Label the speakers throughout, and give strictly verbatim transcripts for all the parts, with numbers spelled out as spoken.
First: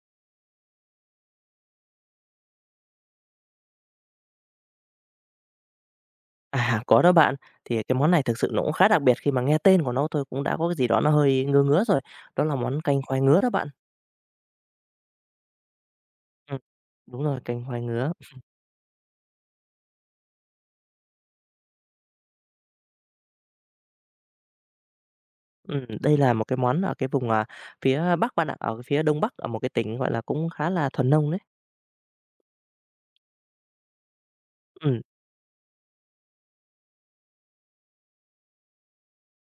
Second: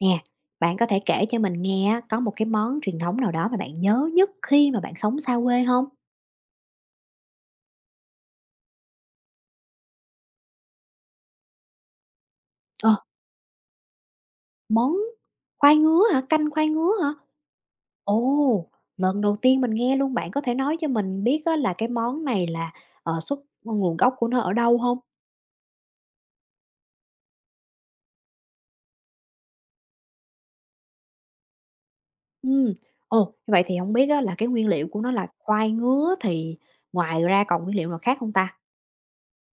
Speaker 1: Nè, bạn có thể kể cho mình nghe á, có một cái món truyền thống nào đó mà bạn nhớ nhất khi mà bạn sống xa quê không?
Speaker 2: À, có đó bạn. Thì cái món này thực sự nó cũng khá đặc biệt khi mà nghe tên của nó thôi cũng đã có cái gì đó nó hơi ngứa ngứa rồi. Đó là món
Speaker 1: Ờ,
Speaker 2: canh khoai ngứa đó bạn.
Speaker 1: món khoai ngứa hả? Canh
Speaker 2: Ừm,
Speaker 1: khoai ngứa hả?
Speaker 2: đúng rồi, canh khoai ngứa.
Speaker 1: Ồ, lần đầu tiên mình nghe luôn, bạn có thể nói cho mình biết á là cái món này là, ờ, xuất nguồn gốc của nó ở đâu không?
Speaker 2: Ừm, đây là một cái món ở cái vùng, à, phía Bắc bạn ạ, ở cái phía Đông Bắc, ở một cái tỉnh, gọi là, cũng khá là thuần nông đấy.
Speaker 1: Ừm, ồ, như vậy thì không biết á là cái nguyên liệu của
Speaker 2: Ừm,
Speaker 1: nó là khoai ngứa thì ngoài ra còn nguyên liệu nào khác không ta?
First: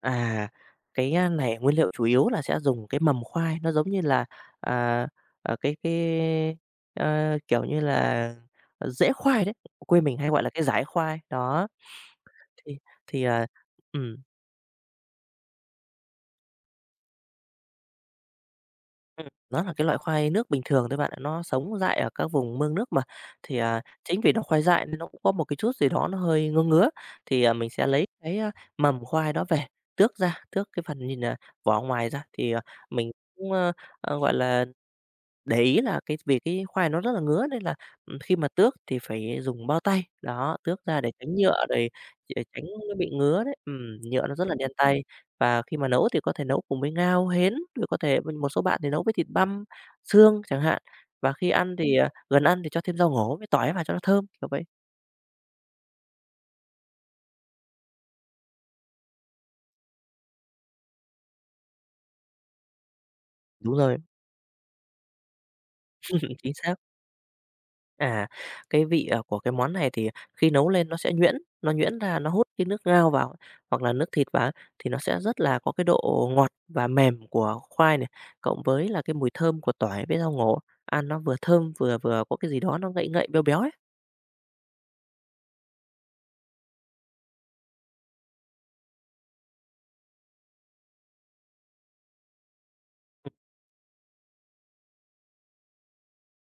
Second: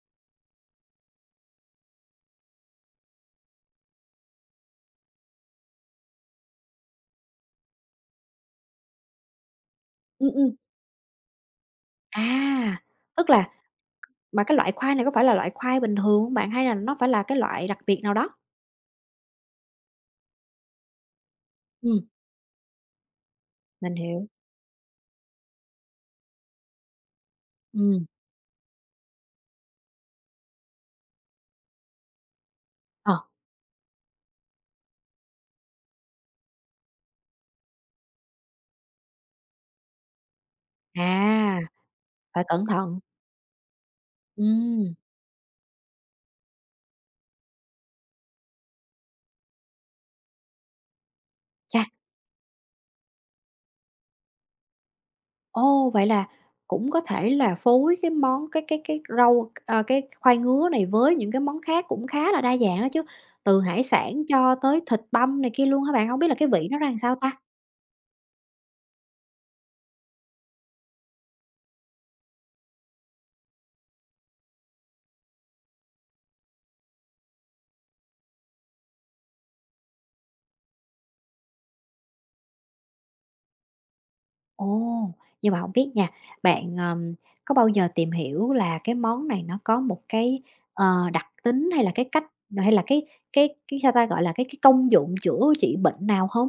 Speaker 2: à, cái, a, này nguyên liệu chủ yếu là sẽ dùng cái mầm khoai, nó giống như là, à, ờ, cái cái, ơ, kiểu như là, rễ khoai đấy, quê mình hay
Speaker 1: Ừm,
Speaker 2: gọi là
Speaker 1: ừm,
Speaker 2: cái dải khoai. Đó.
Speaker 1: à,
Speaker 2: Thì thì,
Speaker 1: tức
Speaker 2: à
Speaker 1: là
Speaker 2: ừm.
Speaker 1: mà cái loại khoai này có phải là loại khoai bình thường hông bạn, hay là nó phải là cái loại đặc biệt nào đó?
Speaker 2: Ừm, nó là cái loại khoai nước bình thường thôi bạn ạ, nó sống dại
Speaker 1: Ừm.
Speaker 2: ở các vùng mương nước mà. Thì, à,
Speaker 1: Mình
Speaker 2: chính
Speaker 1: hiểu.
Speaker 2: vì nó khoai dại nên nó cũng có một cái chút gì đó nó hơi ngứa ngứa, thì, à, mình sẽ
Speaker 1: Ừm,
Speaker 2: lấy cái, a, mầm khoai đó về, tước ra, tước cái phần nhìn, à, vỏ ngoài ra thì, à, mình
Speaker 1: ờ,
Speaker 2: cũng, ơ, ờ, gọi là để ý là cái vì cái khoai nó rất là ngứa nên là, ừm, khi mà tước thì phải dùng bao tay, đó, tước ra để
Speaker 1: à,
Speaker 2: tránh nhựa rồi để
Speaker 1: phải
Speaker 2: tránh
Speaker 1: cẩn
Speaker 2: nó
Speaker 1: thận.
Speaker 2: bị ngứa đấy. Ừm, nhựa nó rất là đen
Speaker 1: Ừm,
Speaker 2: tay và khi mà nấu thì có thể nấu cùng với ngao, hến, rồi có thể một số bạn thì nấu với thịt băm, xương chẳng hạn. Và khi ăn
Speaker 1: chà,
Speaker 2: thì, à, gần ăn thì cho thêm rau ngổ với tỏi vào cho nó thơm, kiểu vậy.
Speaker 1: ô, vậy là cũng có thể là phối cái món cái cái cái rau, à, cái khoai ngứa này với những cái món khác cũng khá là đa dạng đó chứ, từ
Speaker 2: Đúng
Speaker 1: hải
Speaker 2: rồi,
Speaker 1: sản cho tới thịt băm này kia luôn hả bạn? Hông biết là cái
Speaker 2: chính
Speaker 1: vị
Speaker 2: xác.
Speaker 1: nó ra sao ta?
Speaker 2: À, cái vị, ờ, của cái món này thì khi nấu lên nó sẽ nhuyễn, nó nhuyễn ra nó hút cái nước ngao vào, hoặc là nước thịt vào ấy, thì nó sẽ rất là có cái độ ngọt và mềm của khoai này, cộng với là cái mùi thơm của tỏi với rau ngổ, ăn nó vừa thơm, vừa vừa có cái gì đó nó ngậy ngậy, béo béo ấy.
Speaker 1: Ồ, nhưng mà hổng biết nha, bạn, ờm, có bao giờ tìm hiểu là cái món này nó có một cái, ờ, đặc tính hay là cái cách hay là cái cái cái, sao ta, gọi là, cái cái công dụng chữa trị bệnh nào hông?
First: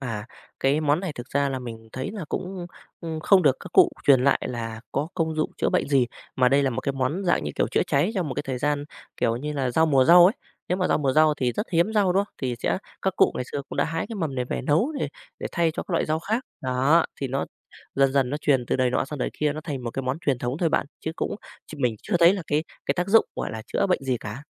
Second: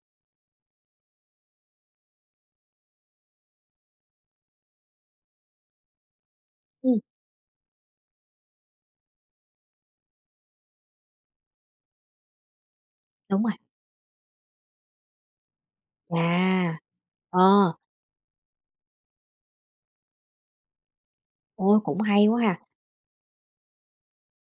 Speaker 2: À, cái món này thực ra là mình thấy là cũng, ưm, không được các cụ truyền lại là có công dụng chữa bệnh gì, mà đây là một cái
Speaker 1: Ừm,
Speaker 2: món dạng như kiểu chữa cháy trong một cái thời gian, kiểu như là, rau mùa rau ấy. Nếu mà rau mùa rau thì rất hiếm rau, đúng không? Thì sẽ các cụ
Speaker 1: đúng
Speaker 2: ngày
Speaker 1: rồi.
Speaker 2: xưa cũng đã hái cái mầm này về nấu để để thay cho các loại rau
Speaker 1: À,
Speaker 2: khác. Đó, thì nó
Speaker 1: ờ,
Speaker 2: dần dần nó truyền từ đời nọ sang đời kia, nó thành một cái món truyền thống thôi bạn, chứ cũng ch
Speaker 1: ôi,
Speaker 2: mình
Speaker 1: cũng
Speaker 2: chưa
Speaker 1: hay
Speaker 2: thấy
Speaker 1: quá
Speaker 2: là
Speaker 1: ha.
Speaker 2: cái cái tác dụng, gọi là, chữa bệnh gì cả.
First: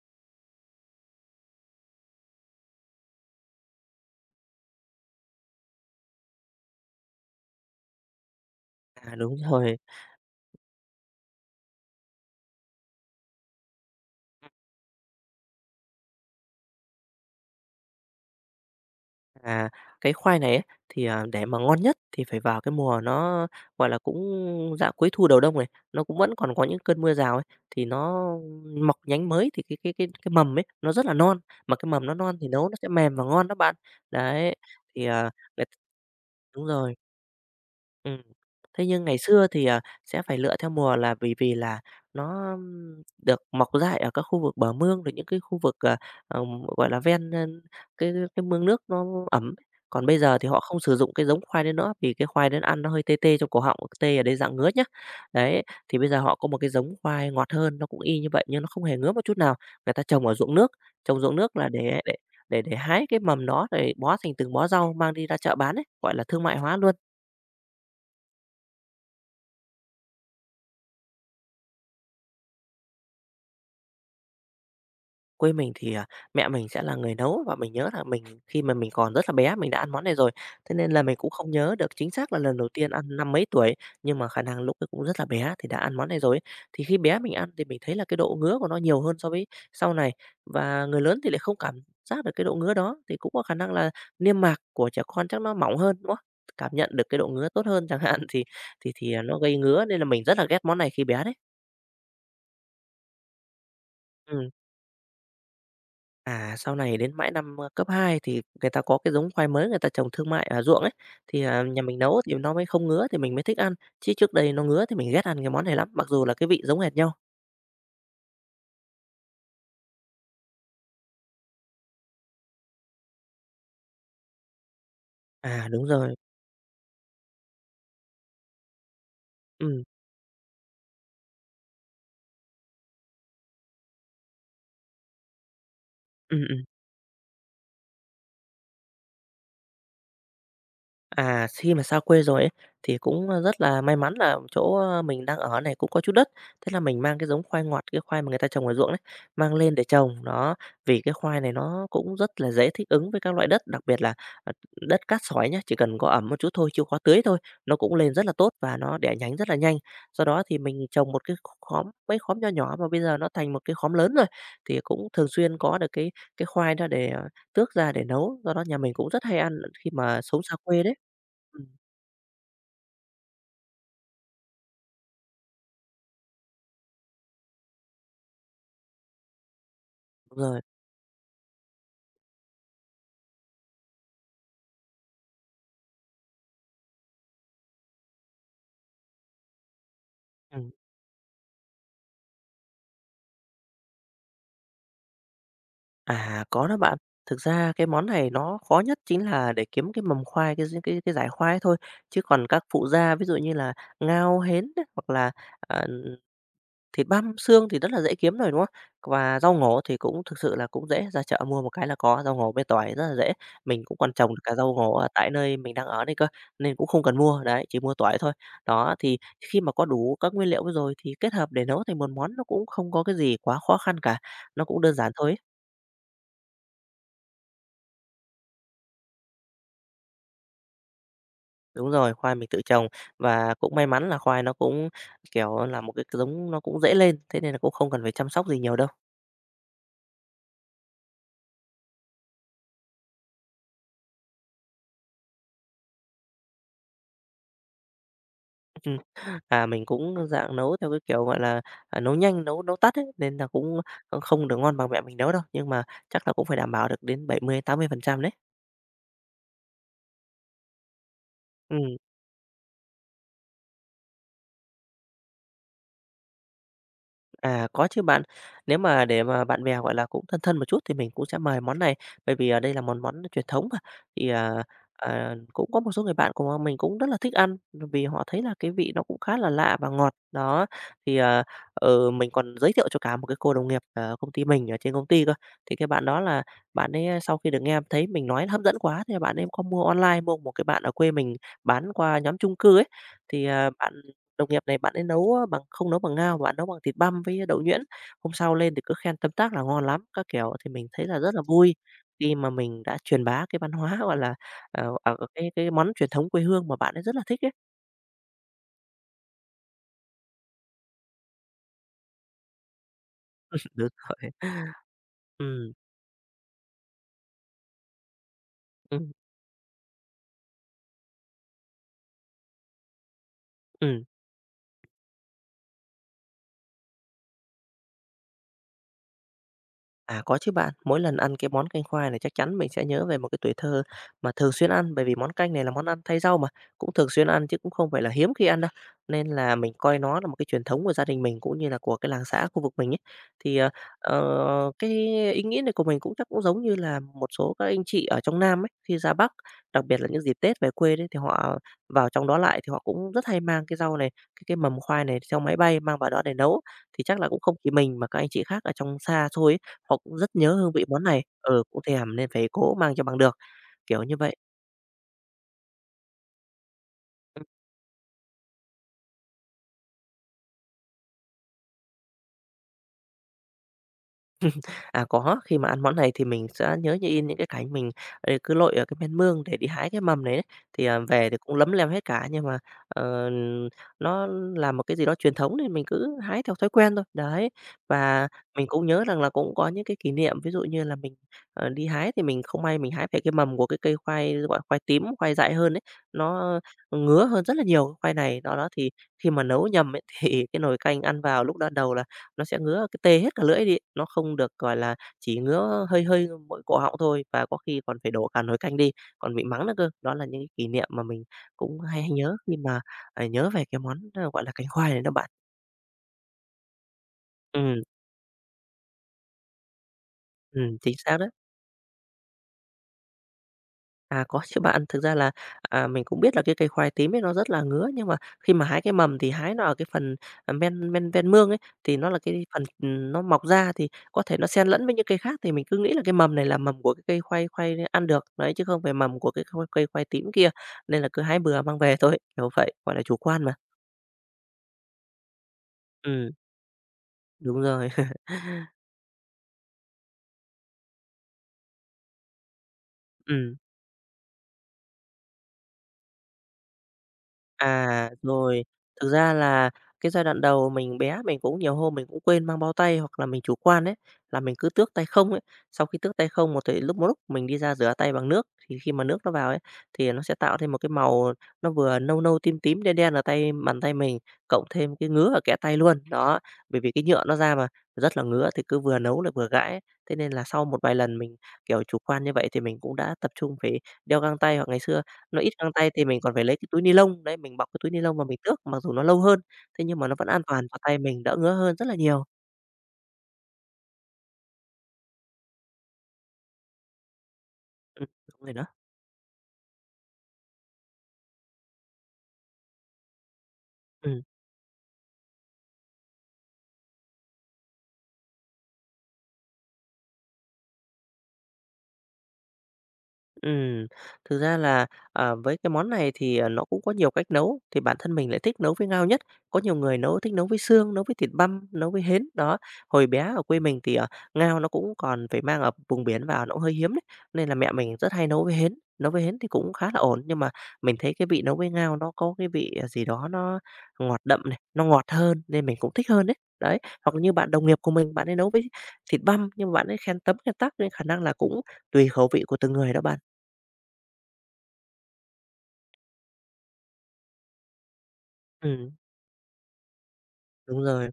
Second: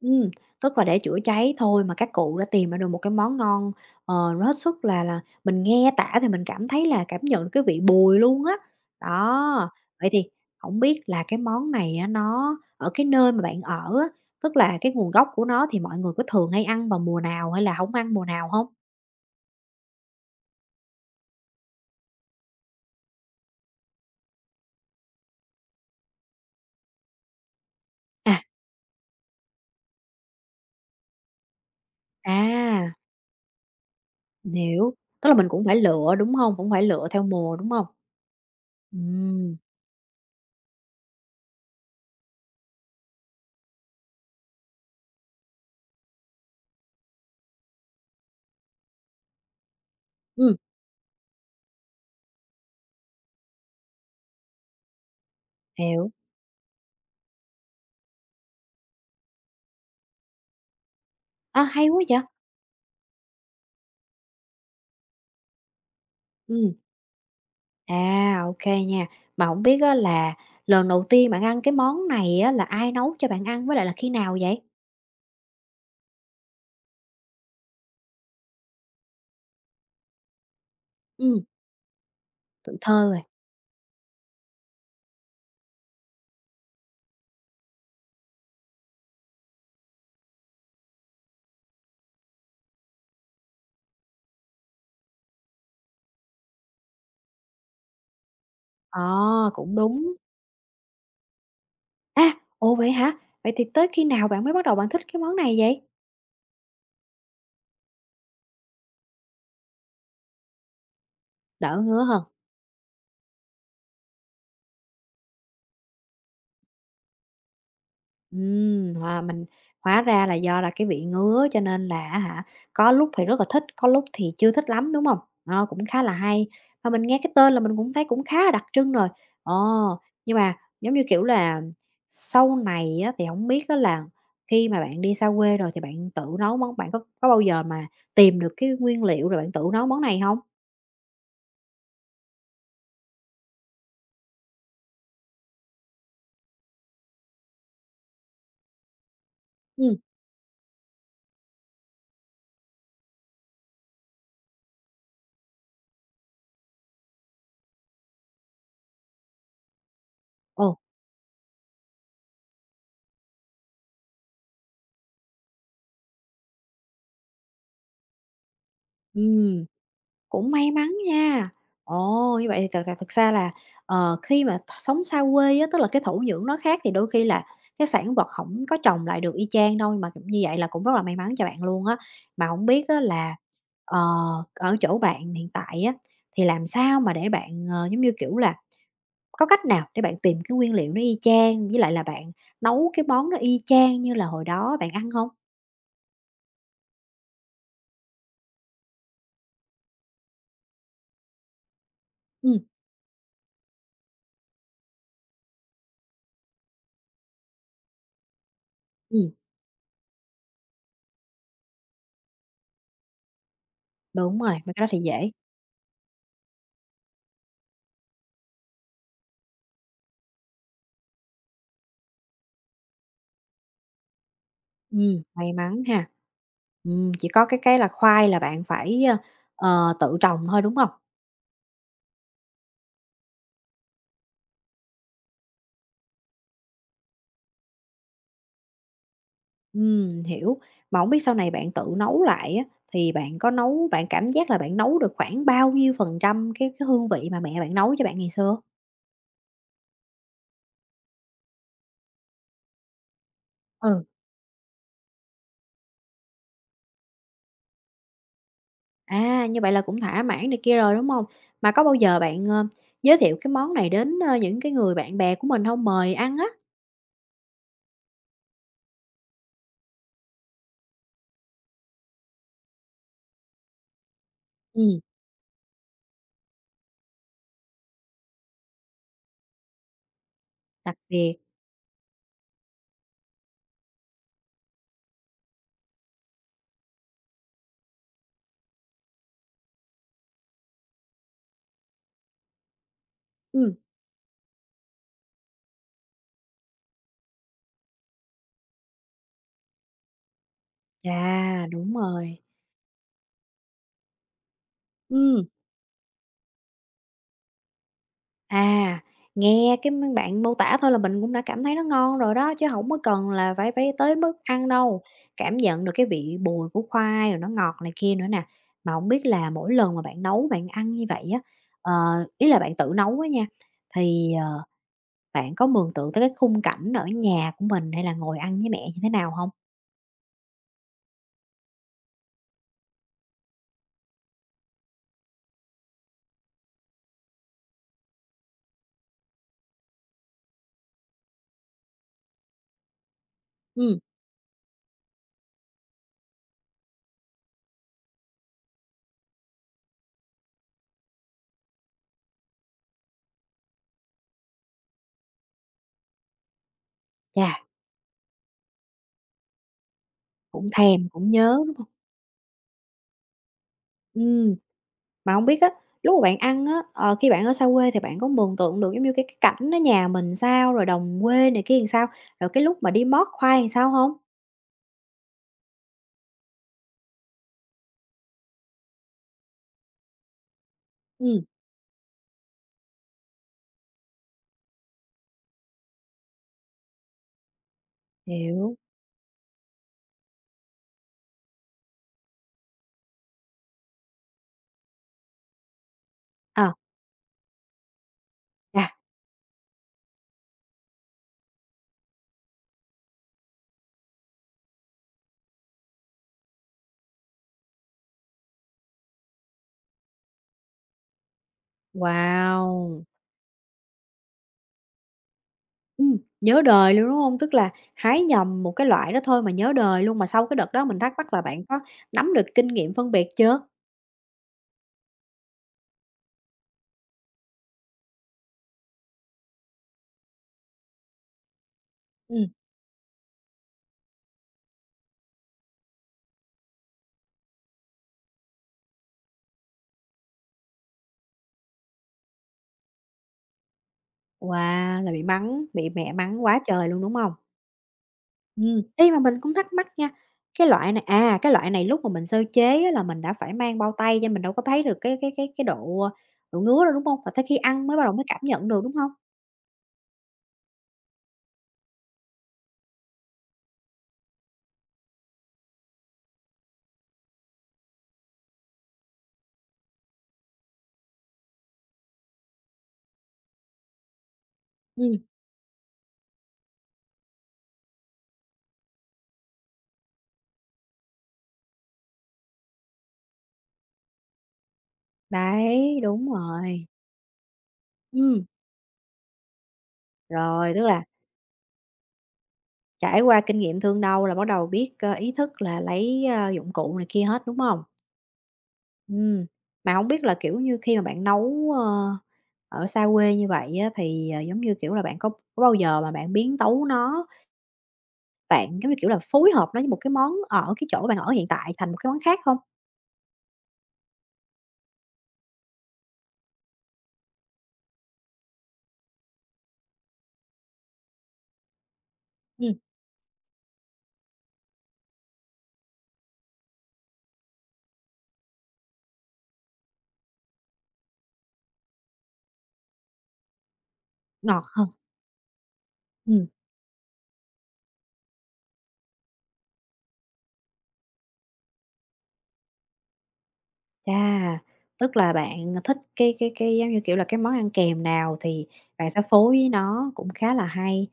Speaker 1: Ừm, tức là để chữa cháy thôi mà các cụ đã tìm ra được một cái món ngon, ờ, nó hết sức là là mình nghe tả thì mình cảm thấy là cảm nhận được cái vị bùi luôn á.
Speaker 2: À, đúng
Speaker 1: Đó,
Speaker 2: rồi.
Speaker 1: vậy thì không biết là cái món này á, nó ở cái nơi mà bạn ở á, tức là cái nguồn gốc của nó thì mọi người có thường hay ăn vào mùa nào hay là không ăn mùa nào không?
Speaker 2: À, cái khoai này ấy, thì, à, để mà ngon nhất thì phải vào cái mùa nó, gọi là, cũng dạng cuối thu đầu đông này, nó cũng vẫn còn có những cơn mưa rào ấy, thì nó
Speaker 1: À,
Speaker 2: mọc nhánh mới thì cái cái cái cái mầm ấy nó rất là non, mà cái mầm nó non thì nấu nó sẽ
Speaker 1: à,
Speaker 2: mềm và ngon đó bạn.
Speaker 1: mình
Speaker 2: Đấy,
Speaker 1: hiểu,
Speaker 2: thì, à,
Speaker 1: tức là mình cũng
Speaker 2: người
Speaker 1: phải lựa, đúng không?
Speaker 2: đúng
Speaker 1: Cũng phải
Speaker 2: rồi.
Speaker 1: lựa theo mùa, đúng không?
Speaker 2: Ừm. Thế nhưng ngày xưa
Speaker 1: Ừm,
Speaker 2: thì, à, sẽ phải lựa theo mùa là vì vì là nó, ưm, được mọc dại ở các khu vực bờ mương, rồi những cái khu vực, à, ờ, gọi là, ven, ơ, cái cái mương nước nó ẩm. Còn bây giờ thì
Speaker 1: ừm,
Speaker 2: họ không sử dụng cái giống khoai đấy nữa, vì cái khoai đấy ăn nó hơi tê tê trong cổ họng, tê ở đây dạng ngứa nhá. Đấy, thì bây
Speaker 1: hiểu.
Speaker 2: giờ họ có một cái giống khoai ngọt hơn, nó cũng y như vậy nhưng nó không hề ngứa một chút nào. Người ta trồng ở ruộng nước, trồng ruộng nước
Speaker 1: À,
Speaker 2: là
Speaker 1: hay
Speaker 2: để
Speaker 1: quá
Speaker 2: để
Speaker 1: vậy!
Speaker 2: để để hái cái mầm đó rồi bó thành từng bó rau mang đi ra chợ bán ấy, gọi là, thương mại
Speaker 1: Ừ,
Speaker 2: hóa luôn.
Speaker 1: à, ok nha. Mà không biết á là lần đầu tiên bạn ăn cái món này á là ai nấu cho bạn ăn, với lại là khi nào vậy?
Speaker 2: Quê mình thì, à, mẹ mình sẽ là người nấu và mình nhớ là mình khi mà mình còn rất là bé mình đã ăn món này rồi, thế nên là mình cũng
Speaker 1: Ừm.
Speaker 2: không nhớ được chính xác là lần đầu
Speaker 1: Tuổi
Speaker 2: tiên
Speaker 1: thơ
Speaker 2: ăn
Speaker 1: rồi.
Speaker 2: năm mấy tuổi, nhưng mà khả năng lúc ấy cũng rất là bé thì đã ăn món này rồi. Thì khi bé mình ăn thì mình thấy là cái độ ngứa của nó nhiều hơn so với sau này, và người lớn thì lại không cảm giác được cái độ ngứa đó, thì cũng có khả năng là niêm mạc của trẻ con chắc nó mỏng hơn, đúng không? Cảm nhận được cái độ ngứa tốt hơn chẳng hạn, thì thì thì, à, nó
Speaker 1: Ờ,
Speaker 2: gây
Speaker 1: cũng
Speaker 2: ngứa nên là
Speaker 1: đúng.
Speaker 2: mình rất là ghét món này khi bé đấy.
Speaker 1: À, ồ, vậy hả? Vậy thì tới khi nào bạn
Speaker 2: Ừm.
Speaker 1: mới bắt đầu bạn thích cái món này vậy?
Speaker 2: À, sau này đến mãi năm, ơ, cấp hai thì người ta có cái giống khoai mới người ta trồng thương mại ở ruộng ấy, thì, à,
Speaker 1: Đỡ
Speaker 2: nhà mình
Speaker 1: ngứa
Speaker 2: nấu
Speaker 1: hơn.
Speaker 2: thì nó mới không ngứa thì mình mới thích ăn, chứ trước đây nó ngứa thì mình ghét ăn cái món này lắm, mặc dù là cái vị giống hệt nhau.
Speaker 1: Ừm, hòa mình hóa ra là do là cái vị ngứa cho nên là á hả, có lúc thì rất là thích, có lúc thì chưa thích lắm, đúng không? Ờ,
Speaker 2: À,
Speaker 1: cũng
Speaker 2: đúng
Speaker 1: khá là
Speaker 2: rồi.
Speaker 1: hay, mà mình nghe cái tên là mình cũng thấy cũng khá là đặc trưng rồi. Ờ,
Speaker 2: Ừm,
Speaker 1: nhưng mà, giống như kiểu là, sau này á, thì không biết á là khi mà bạn đi xa quê rồi thì bạn tự nấu
Speaker 2: ừm.
Speaker 1: món bạn có có bao giờ mà tìm được cái nguyên liệu rồi bạn tự nấu món này không?
Speaker 2: À, khi mà xa quê rồi ấy, thì cũng, ơ, rất là may mắn là chỗ, ơ, mình đang ở này cũng có chút đất, thế là mình mang cái giống khoai ngọt, cái khoai mà người ta trồng ở ruộng đấy, mang lên để
Speaker 1: Ừm,
Speaker 2: trồng. Đó, vì cái khoai này nó cũng rất là dễ thích ứng với các loại đất, đặc biệt là, ờ, đất cát sỏi nhá, chỉ cần có ẩm một chút thôi, chịu khó tưới thôi, nó cũng lên rất là tốt và nó đẻ nhánh rất là nhanh. Do đó thì
Speaker 1: ồ,
Speaker 2: mình trồng một cái kh khóm, mấy khóm nhỏ nhỏ mà bây giờ nó thành một cái khóm lớn rồi, thì cũng thường xuyên có được cái cái khoai đó để, ờ, tước ra để nấu, do đó nhà mình cũng rất hay ăn
Speaker 1: ừm.
Speaker 2: khi mà sống
Speaker 1: Cũng
Speaker 2: xa
Speaker 1: may
Speaker 2: quê
Speaker 1: mắn
Speaker 2: đấy.
Speaker 1: nha.
Speaker 2: Ừm,
Speaker 1: Ồ, như vậy thì thật thật thực ra là, ờ, khi mà th sống xa quê á, tức là cái thổ nhưỡng nó khác thì đôi khi là cái sản vật không có trồng lại được y chang đâu, nhưng mà cũng
Speaker 2: đúng
Speaker 1: như vậy
Speaker 2: rồi.
Speaker 1: là cũng rất là may mắn cho bạn luôn á. Mà không biết á là, ờ, ở chỗ bạn hiện tại á, thì làm sao mà để bạn, ờ, giống như, kiểu là, có cách nào để bạn tìm cái
Speaker 2: Ừm,
Speaker 1: nguyên liệu nó y chang, với lại là bạn nấu cái món nó y chang như là hồi đó bạn ăn không?
Speaker 2: à, có đó bạn. Thực ra cái món này nó khó nhất chính là để kiếm cái mầm khoai, cái d cái cái dải khoai ấy thôi, chứ còn
Speaker 1: Ừ,
Speaker 2: các phụ gia ví dụ như là ngao, hến á, hoặc là, à thịt băm xương thì rất là dễ kiếm rồi, đúng không?
Speaker 1: ừm,
Speaker 2: Và rau ngổ thì cũng thực sự là cũng dễ, ra chợ mua một cái là có, rau ngổ với tỏi rất là dễ. Mình cũng còn trồng
Speaker 1: đúng
Speaker 2: được cả
Speaker 1: rồi,
Speaker 2: rau
Speaker 1: mấy cái đó
Speaker 2: ngổ
Speaker 1: thì
Speaker 2: ở tại
Speaker 1: dễ.
Speaker 2: nơi mình đang ở đây cơ, nên cũng không cần mua, đấy, chỉ mua tỏi thôi. Đó, thì khi mà có đủ các nguyên liệu rồi thì kết hợp để nấu thành một món nó cũng không có cái gì quá khó khăn cả, nó cũng đơn giản
Speaker 1: Ừm,
Speaker 2: thôi ấy.
Speaker 1: may mắn ha. Ừm, chỉ có cái cái là khoai là bạn phải, ờ, tự trồng thôi, đúng không?
Speaker 2: Đúng rồi, khoai mình tự trồng và cũng may mắn là khoai nó cũng, kiểu là, một cái giống nó cũng dễ lên, thế nên là cũng không cần phải chăm sóc gì nhiều đâu.
Speaker 1: Ừm, hiểu. Mà hổng biết sau này bạn tự nấu lại á, thì bạn có nấu bạn cảm giác là bạn nấu được khoảng bao nhiêu phần trăm cái cái hương vị mà mẹ bạn nấu cho bạn ngày xưa?
Speaker 2: À, mình cũng dạng nấu theo cái kiểu, gọi là, à, nấu nhanh, nấu nấu tắt ấy, nên là cũng,
Speaker 1: Ừ,
Speaker 2: không được ngon bằng mẹ mình nấu đâu, nhưng mà chắc là cũng phải đảm bảo được đến bảy mươi mươi tám mươi phần trăm đấy.
Speaker 1: à, như vậy là cũng thỏa mãn này kia rồi, đúng không? Mà có bao
Speaker 2: Ừm.
Speaker 1: giờ bạn, ờ, giới thiệu cái món này đến, ơ, những cái người bạn bè của mình không? Mời ăn á?
Speaker 2: À, có chứ bạn. Nếu mà để mà bạn bè, gọi là, cũng thân thân một chút thì mình cũng sẽ mời món này, bởi vì, à, đây là món món truyền thống mà, thì, à,
Speaker 1: Ừm,
Speaker 2: à, cũng có một số người bạn của mình cũng rất là thích ăn, vì họ thấy là cái vị nó cũng khá là lạ và ngọt. Đó,
Speaker 1: đặc
Speaker 2: thì,
Speaker 1: biệt.
Speaker 2: à, ừ, mình còn giới thiệu cho cả một cái cô đồng nghiệp ở công ty mình, ở trên công ty cơ, thì cái bạn đó là bạn ấy sau khi được nghe thấy mình nói hấp dẫn quá, thì bạn ấy có mua online, mua một cái bạn ở quê mình bán qua nhóm chung cư ấy. Thì, à,
Speaker 1: Ừm,
Speaker 2: bạn đồng nghiệp này bạn ấy nấu, ơ, bằng không nấu bằng ngao mà bạn nấu bằng thịt băm với đậu nhuyễn. Hôm sau lên thì cứ khen tấm tắc là ngon lắm các kiểu, thì mình thấy là rất là
Speaker 1: chà,
Speaker 2: vui
Speaker 1: đúng
Speaker 2: khi
Speaker 1: rồi.
Speaker 2: mà mình đã truyền bá cái văn hóa, gọi là, ờ, ờ,
Speaker 1: Ừm.
Speaker 2: cái cái món truyền thống quê hương mà bạn ấy rất là thích ấy.
Speaker 1: À, nghe cái m bạn mô tả thôi là mình cũng đã cảm thấy nó ngon rồi đó, chứ không có cần là phải
Speaker 2: Đúng
Speaker 1: phải tới mức
Speaker 2: rồi.
Speaker 1: ăn đâu. Cảm
Speaker 2: Ừ,
Speaker 1: nhận được cái vị bùi của khoai rồi nó ngọt này kia nữa nè. Mà không
Speaker 2: ừm,
Speaker 1: biết là mỗi lần mà bạn nấu bạn ăn như vậy á, ờ, ý là bạn tự nấu á nha,
Speaker 2: ừm.
Speaker 1: thì, ờ, bạn có mường tượng tới cái khung cảnh ở nhà của mình hay là ngồi ăn với mẹ như thế nào không?
Speaker 2: À, có chứ bạn. Mỗi lần ăn cái món canh khoai này chắc chắn mình sẽ nhớ về một cái tuổi thơ mà thường xuyên ăn, bởi vì món canh này là món ăn thay rau mà, cũng thường xuyên ăn chứ cũng không phải là hiếm khi ăn đâu. Nên là mình coi nó là một cái truyền thống của gia đình mình cũng như là của cái làng xã khu vực mình ấy. Thì, ờ,
Speaker 1: Ừ,
Speaker 2: ờ, cái ý nghĩa này của mình cũng chắc cũng giống như là một số các anh chị ở trong Nam ấy, khi ra Bắc, đặc biệt là những dịp Tết về quê đấy thì họ vào trong đó lại thì họ cũng rất hay mang cái rau này, cái cái mầm khoai này theo máy bay mang vào đó để nấu. Thì chắc là cũng
Speaker 1: chà,
Speaker 2: không chỉ mình mà các anh chị khác ở trong xa xôi ấy, họ cũng rất nhớ
Speaker 1: cũng
Speaker 2: hương vị món
Speaker 1: thèm,
Speaker 2: này,
Speaker 1: cũng nhớ,
Speaker 2: ừ,
Speaker 1: đúng
Speaker 2: cũng
Speaker 1: không?
Speaker 2: thèm nên phải cố mang cho bằng được, kiểu như vậy.
Speaker 1: Ừ. Mà không biết á, lúc mà bạn ăn á, ờ, khi bạn ở xa quê thì bạn có mường tượng được giống như cái cái cảnh ở nhà mình sao, rồi đồng quê này kia làm sao, rồi cái lúc mà đi mót khoai làm sao hông?
Speaker 2: À, có, khi mà ăn món này thì mình sẽ nhớ như in những cái cảnh mình, ờ, cứ lội ở cái bên mương để đi hái cái mầm này ấy, thì, à, về thì
Speaker 1: Ừm.
Speaker 2: cũng lấm lem hết cả, nhưng mà, ờ, nó là một cái gì đó truyền thống nên mình cứ hái theo thói quen thôi. Đấy, và mình
Speaker 1: Hiểu.
Speaker 2: cũng nhớ rằng là cũng có những cái kỷ niệm, ví dụ như là mình, ờ, đi hái thì mình không may mình hái phải cái mầm của cái cây khoai, gọi là, khoai tím, khoai dại hơn ấy, nó
Speaker 1: Ờ,
Speaker 2: ngứa hơn rất là nhiều cái khoai này. Do đó thì
Speaker 1: à,
Speaker 2: khi mà nấu nhầm ấy, thì cái nồi canh ăn vào lúc đó đầu là nó sẽ ngứa cái tê hết cả lưỡi đi, nó không được, gọi là, chỉ ngứa hơi hơi mỗi cổ họng thôi, và có khi còn phải đổ cả nồi canh đi, còn bị mắng nữa cơ. Đó là những cái kỷ niệm mà mình cũng hay nhớ khi mà,
Speaker 1: wow!
Speaker 2: à, nhớ về cái món, ơ, gọi là, cánh khoai này đó bạn.
Speaker 1: Ừm, nhớ đời luôn, đúng hông? Tức là
Speaker 2: Ừm,
Speaker 1: hái nhầm một cái loại đó thôi mà nhớ đời luôn, mà sau cái đợt
Speaker 2: ừm,
Speaker 1: đó
Speaker 2: chính
Speaker 1: mình thắc
Speaker 2: xác đó.
Speaker 1: mắc là bạn có nắm được kinh nghiệm phân biệt chưa?
Speaker 2: À, có chứ bạn. Thực ra là, à, mình cũng biết là cái cây khoai tím ấy nó rất là ngứa, nhưng mà khi mà hái cái mầm thì hái nó ở cái phần, à, men men ven mương ấy, thì nó là cái
Speaker 1: Ừm,
Speaker 2: phần, ừm, nó mọc ra thì có thể nó xen lẫn với những cây khác, thì mình cứ nghĩ là cái mầm này là mầm của cái cây khoai khoai đấy ăn được, đấy, chứ không phải mầm của cái khoi cây khoai tím kia, nên là cứ hái bừa mang về thôi, kiểu vậy, gọi là chủ quan mà.
Speaker 1: wow, là bị mắng, bị mẹ
Speaker 2: Ừm,
Speaker 1: mắng quá trời luôn, đúng hông?
Speaker 2: đúng rồi.
Speaker 1: Ừm, ý mà mình cũng thắc mắc nha, cái loại này à, cái loại này lúc mà mình sơ chế á là mình đã phải
Speaker 2: Ừm.
Speaker 1: mang bao tay cho mình đâu có thấy được cái cái cái cái độ, ờ, độ ngứa đâu, đúng hông? Và tới khi ăn mới bắt
Speaker 2: À,
Speaker 1: đầu mới cảm
Speaker 2: rồi.
Speaker 1: nhận được, đúng
Speaker 2: Thực
Speaker 1: hông?
Speaker 2: ra là cái giai đoạn đầu mình bé mình cũng nhiều hôm mình cũng quên mang bao tay hoặc là mình chủ quan ấy, là mình cứ tước tay không ấy. Sau khi tước tay không một thời lúc một lúc mình đi ra rửa tay bằng nước, thì khi mà nước nó vào ấy, thì nó sẽ tạo thêm một cái màu nó vừa nâu nâu, tím tím, đen đen ở tay bàn tay mình, cộng thêm cái
Speaker 1: Ừm,
Speaker 2: ngứa ở kẽ tay luôn. Đó, bởi vì cái nhựa nó ra mà, rất là ngứa thì cứ vừa nấu lại vừa gãi ấy. Thế nên là sau một vài lần mình, kiểu, chủ quan như vậy thì mình cũng đã tập trung phải đeo găng tay hoặc ngày xưa nó ít găng tay
Speaker 1: đấy,
Speaker 2: thì mình
Speaker 1: đúng
Speaker 2: còn phải lấy cái túi
Speaker 1: rồi.
Speaker 2: ni lông, đấy, mình bọc cái túi ni lông và mình
Speaker 1: Ừm,
Speaker 2: tước, mặc dù nó lâu hơn, thế nhưng mà nó vẫn an toàn
Speaker 1: rồi,
Speaker 2: cho
Speaker 1: tức
Speaker 2: tay
Speaker 1: là
Speaker 2: mình, đỡ ngứa hơn rất là nhiều.
Speaker 1: trải qua kinh nghiệm thương đau là bắt đầu biết, ơ, ý thức là lấy, ơ, dụng cụ này kia hết, đúng hông?
Speaker 2: Ừm, đúng rồi đó.
Speaker 1: Ừm, mà hổng biết là, kiểu như, khi mà bạn nấu, ờ, ở xa quê như vậy á
Speaker 2: Ừ.
Speaker 1: thì, ờ, giống như, kiểu là, bạn có có bao giờ mà bạn biến tấu nó? Bạn, giống như kiểu là, phối hợp nó với một cái món ở cái chỗ bạn ở hiện tại thành một cái món khác không?
Speaker 2: Ừm, thực ra là, à, với cái món này thì, à, nó cũng có nhiều cách nấu, thì bản thân mình lại thích nấu với ngao nhất. Có nhiều người nấu thích nấu với xương, nấu với thịt băm, nấu với hến, đó.
Speaker 1: Ừm,
Speaker 2: Hồi bé ở quê mình thì, ờ, ngao nó cũng còn phải mang ở vùng biển vào nó cũng hơi hiếm đấy, nên là mẹ mình rất hay nấu với hến. Nấu với hến thì cũng khá là ổn, nhưng mà mình thấy cái vị nấu với ngao nó có cái vị, à, gì đó nó ngọt đậm này,
Speaker 1: ngọt
Speaker 2: nó
Speaker 1: hơn.
Speaker 2: ngọt hơn nên mình cũng thích hơn đấy.
Speaker 1: Ừm,
Speaker 2: Đấy, hoặc như bạn đồng nghiệp của mình, bạn ấy nấu với thịt băm, nhưng mà bạn ấy khen tấm khen tắc nên khả năng là cũng tùy khẩu vị của từng người đó bạn.
Speaker 1: chà, tức là bạn thích cái cái cái, giống như kiểu là, cái món ăn kèm nào thì
Speaker 2: Ừm,
Speaker 1: bạn sẽ phối với nó, cũng khá là
Speaker 2: đúng
Speaker 1: hay.
Speaker 2: rồi.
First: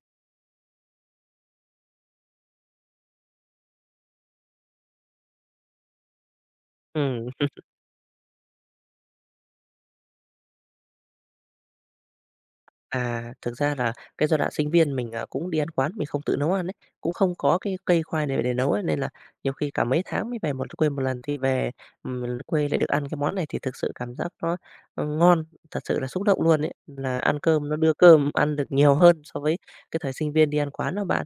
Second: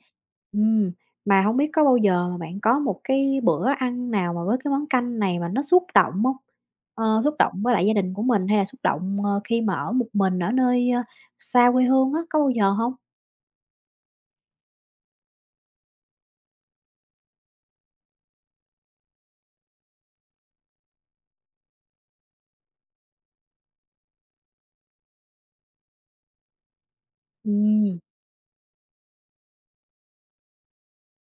Speaker 1: Ừm, mà hông biết có bao giờ mà bạn có một cái bữa ăn nào mà với cái món canh này mà nó xúc động hông? Ờ,
Speaker 2: Ừm,
Speaker 1: xúc động với lại gia đình của mình hay là xúc động, ờ, khi mà ở một mình ở nơi, ơ, xa quê hương á, có bao giờ hông?
Speaker 2: à, thực ra là cái giai đoạn sinh viên mình, à, cũng đi ăn quán, mình không tự nấu ăn ấy, cũng không có cái cây khoai này để nấu ấy, nên là nhiều khi cả mấy tháng mới về một quê một lần thì về, ừm, quê lại được ăn cái món này thì thực sự cảm giác nó, ờ, ngon, thật sự là xúc động luôn ấy, là ăn cơm nó đưa
Speaker 1: Ừm.
Speaker 2: cơm ăn được nhiều hơn so với cái thời sinh viên đi ăn quán đó bạn.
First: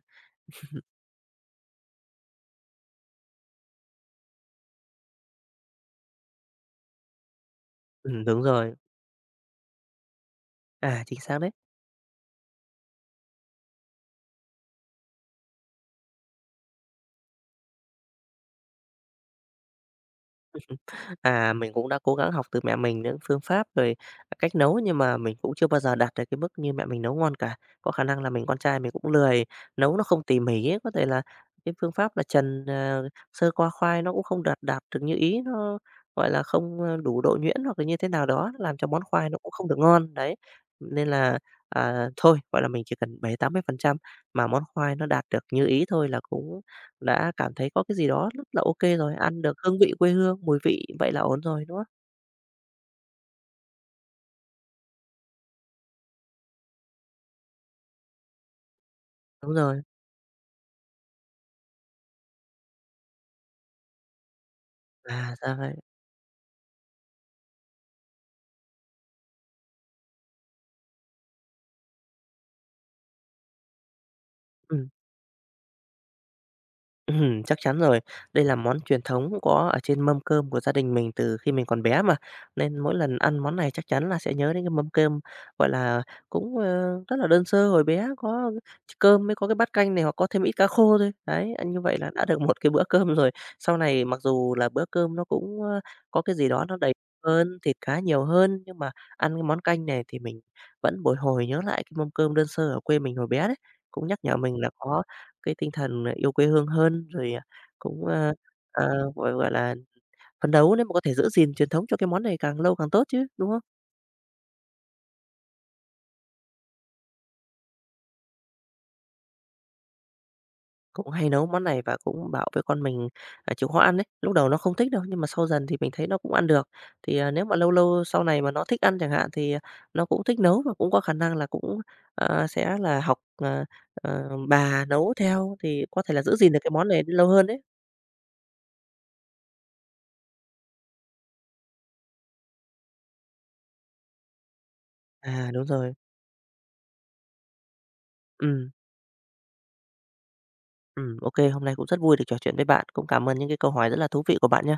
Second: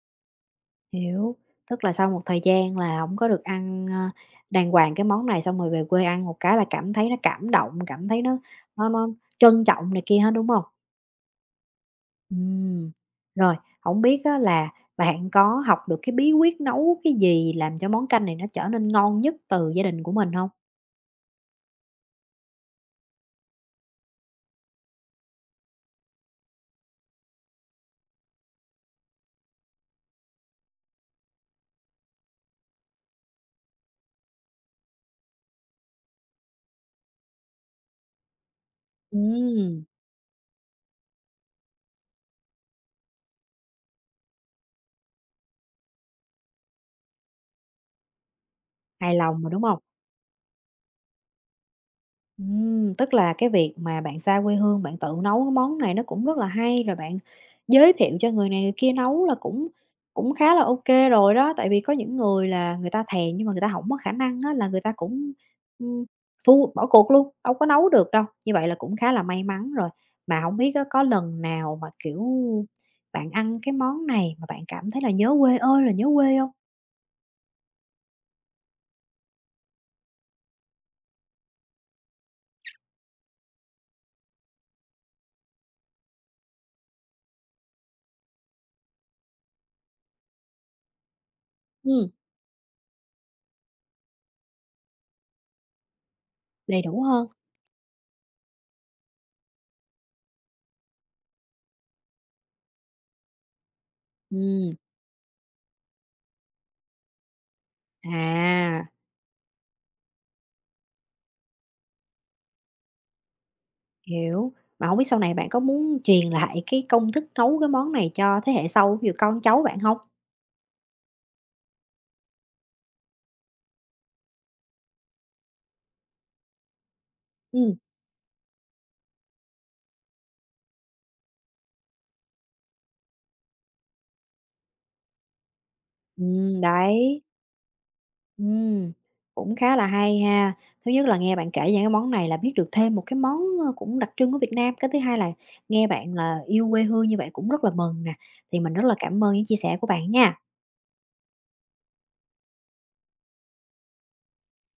Speaker 1: Hiểu, tức là sau một thời gian là không có được ăn, ơ, đàng hoàng cái món này, xong rồi về quê ăn một cái là cảm thấy nó cảm động, cảm thấy
Speaker 2: Ừm,
Speaker 1: nó
Speaker 2: đúng rồi,
Speaker 1: nó nó trân trọng này kia hết, đúng không?
Speaker 2: à, chính xác đấy.
Speaker 1: Ừm, rồi, không biết á là bạn có học được cái bí quyết nấu cái gì làm cho món canh này nó trở nên ngon nhất từ gia đình của mình không?
Speaker 2: À, mình cũng đã cố gắng học từ mẹ mình những phương pháp rồi cách nấu nhưng mà mình cũng chưa bao giờ đạt được cái mức như mẹ mình nấu ngon cả. Có khả năng là mình con trai mình cũng lười, nấu nó không tỉ mỉ ấy, có thể là cái phương pháp là trần, ờ, sơ qua khoai nó cũng không đạt đạt được như ý, nó, gọi là, không, ơ, đủ độ nhuyễn hoặc là như thế nào đó, làm cho món khoai nó cũng không được
Speaker 1: Ừm,
Speaker 2: ngon, đấy. Nên là, à, thôi, gọi là, mình chỉ cần bảy tám mươi phần trăm mà món khoai nó đạt được như ý thôi là cũng đã cảm thấy có cái gì đó rất là ok rồi,
Speaker 1: hài lòng
Speaker 2: ăn
Speaker 1: mà
Speaker 2: được
Speaker 1: đúng
Speaker 2: hương
Speaker 1: không?
Speaker 2: vị quê hương, mùi vị vậy là ổn rồi, đúng không?
Speaker 1: Ừm, tức là cái việc mà bạn xa quê hương, bạn tự nấu cái món này nó cũng rất là hay, rồi bạn giới thiệu cho người này người kia nấu là
Speaker 2: Đúng
Speaker 1: cũng
Speaker 2: rồi,
Speaker 1: cũng khá là ok rồi đó. Tại vì có những người là người ta thèm nhưng mà người ta không có khả năng á, là người ta cũng,
Speaker 2: à, ra vậy,
Speaker 1: ừm, xu bỏ cuộc luôn, đâu có nấu được đâu. Như vậy là cũng khá là may mắn rồi. Mà không biết á, có lần nào mà, kiểu, bạn ăn cái món này mà bạn
Speaker 2: ừm.
Speaker 1: cảm thấy là nhớ quê ơi là nhớ quê không?
Speaker 2: Ừm, chắc chắn rồi. Đây là món truyền thống có ở trên mâm cơm của gia đình mình từ khi mình còn bé mà, nên mỗi lần ăn món này chắc chắn là sẽ nhớ đến cái mâm cơm, gọi là, cũng, ơ, rất là đơn sơ hồi bé, có cơm mới có cái bát canh này hoặc có thêm ít cá khô thôi. Đấy, ăn như vậy là
Speaker 1: Ừm,
Speaker 2: đã được một cái bữa cơm rồi. Sau này mặc dù là bữa cơm nó cũng, ơ, có cái gì đó nó
Speaker 1: đầy
Speaker 2: đầy
Speaker 1: đủ hơn.
Speaker 2: hơn, thịt cá nhiều hơn, nhưng mà ăn cái món canh này thì mình vẫn bồi hồi nhớ lại cái mâm cơm đơn sơ ở quê mình hồi bé đấy, cũng nhắc nhở mình là
Speaker 1: Ừm,
Speaker 2: có cái tinh thần, à, yêu quê hương hơn, rồi, à, cũng, ơ,
Speaker 1: à.
Speaker 2: ờ, gọi gọi là, phấn đấu nếu mà có thể giữ gìn truyền thống cho cái món này càng lâu càng tốt chứ, đúng không?
Speaker 1: Hiểu, mà không biết sau này bạn có muốn truyền lại cái công thức nấu cái món này cho thế hệ sau, ví dụ con cháu bạn hông?
Speaker 2: Cũng hay nấu món này và cũng bảo với con mình, à, chịu khó ăn đấy. Lúc đầu nó không thích đâu, nhưng mà sau dần thì mình thấy nó cũng ăn được. Thì, à, nếu mà lâu
Speaker 1: Ừm,
Speaker 2: lâu sau này mà nó thích ăn chẳng hạn thì, à, nó cũng thích nấu và cũng có khả năng là cũng, ờ, sẽ là học, ờ, ờ, bà nấu theo, thì có thể là giữ gìn được
Speaker 1: ừm,
Speaker 2: cái món này
Speaker 1: đấy,
Speaker 2: lâu hơn đấy.
Speaker 1: ừm, cũng khá là hay ha. Thứ nhất là nghe bạn kể về cái món này là biết được thêm một cái món, ơ, cũng đặc trưng của Việt Nam. Cái thứ hai là
Speaker 2: À, đúng
Speaker 1: nghe
Speaker 2: rồi,
Speaker 1: bạn là yêu quê hương như vậy cũng rất là mừng nè, thì
Speaker 2: ừ.
Speaker 1: mình rất là cảm ơn những chia sẻ của bạn nha.
Speaker 2: Ừm, ok, hôm nay cũng rất vui được trò chuyện với bạn. Cũng cảm ơn những cái câu hỏi rất là thú vị của bạn nhé.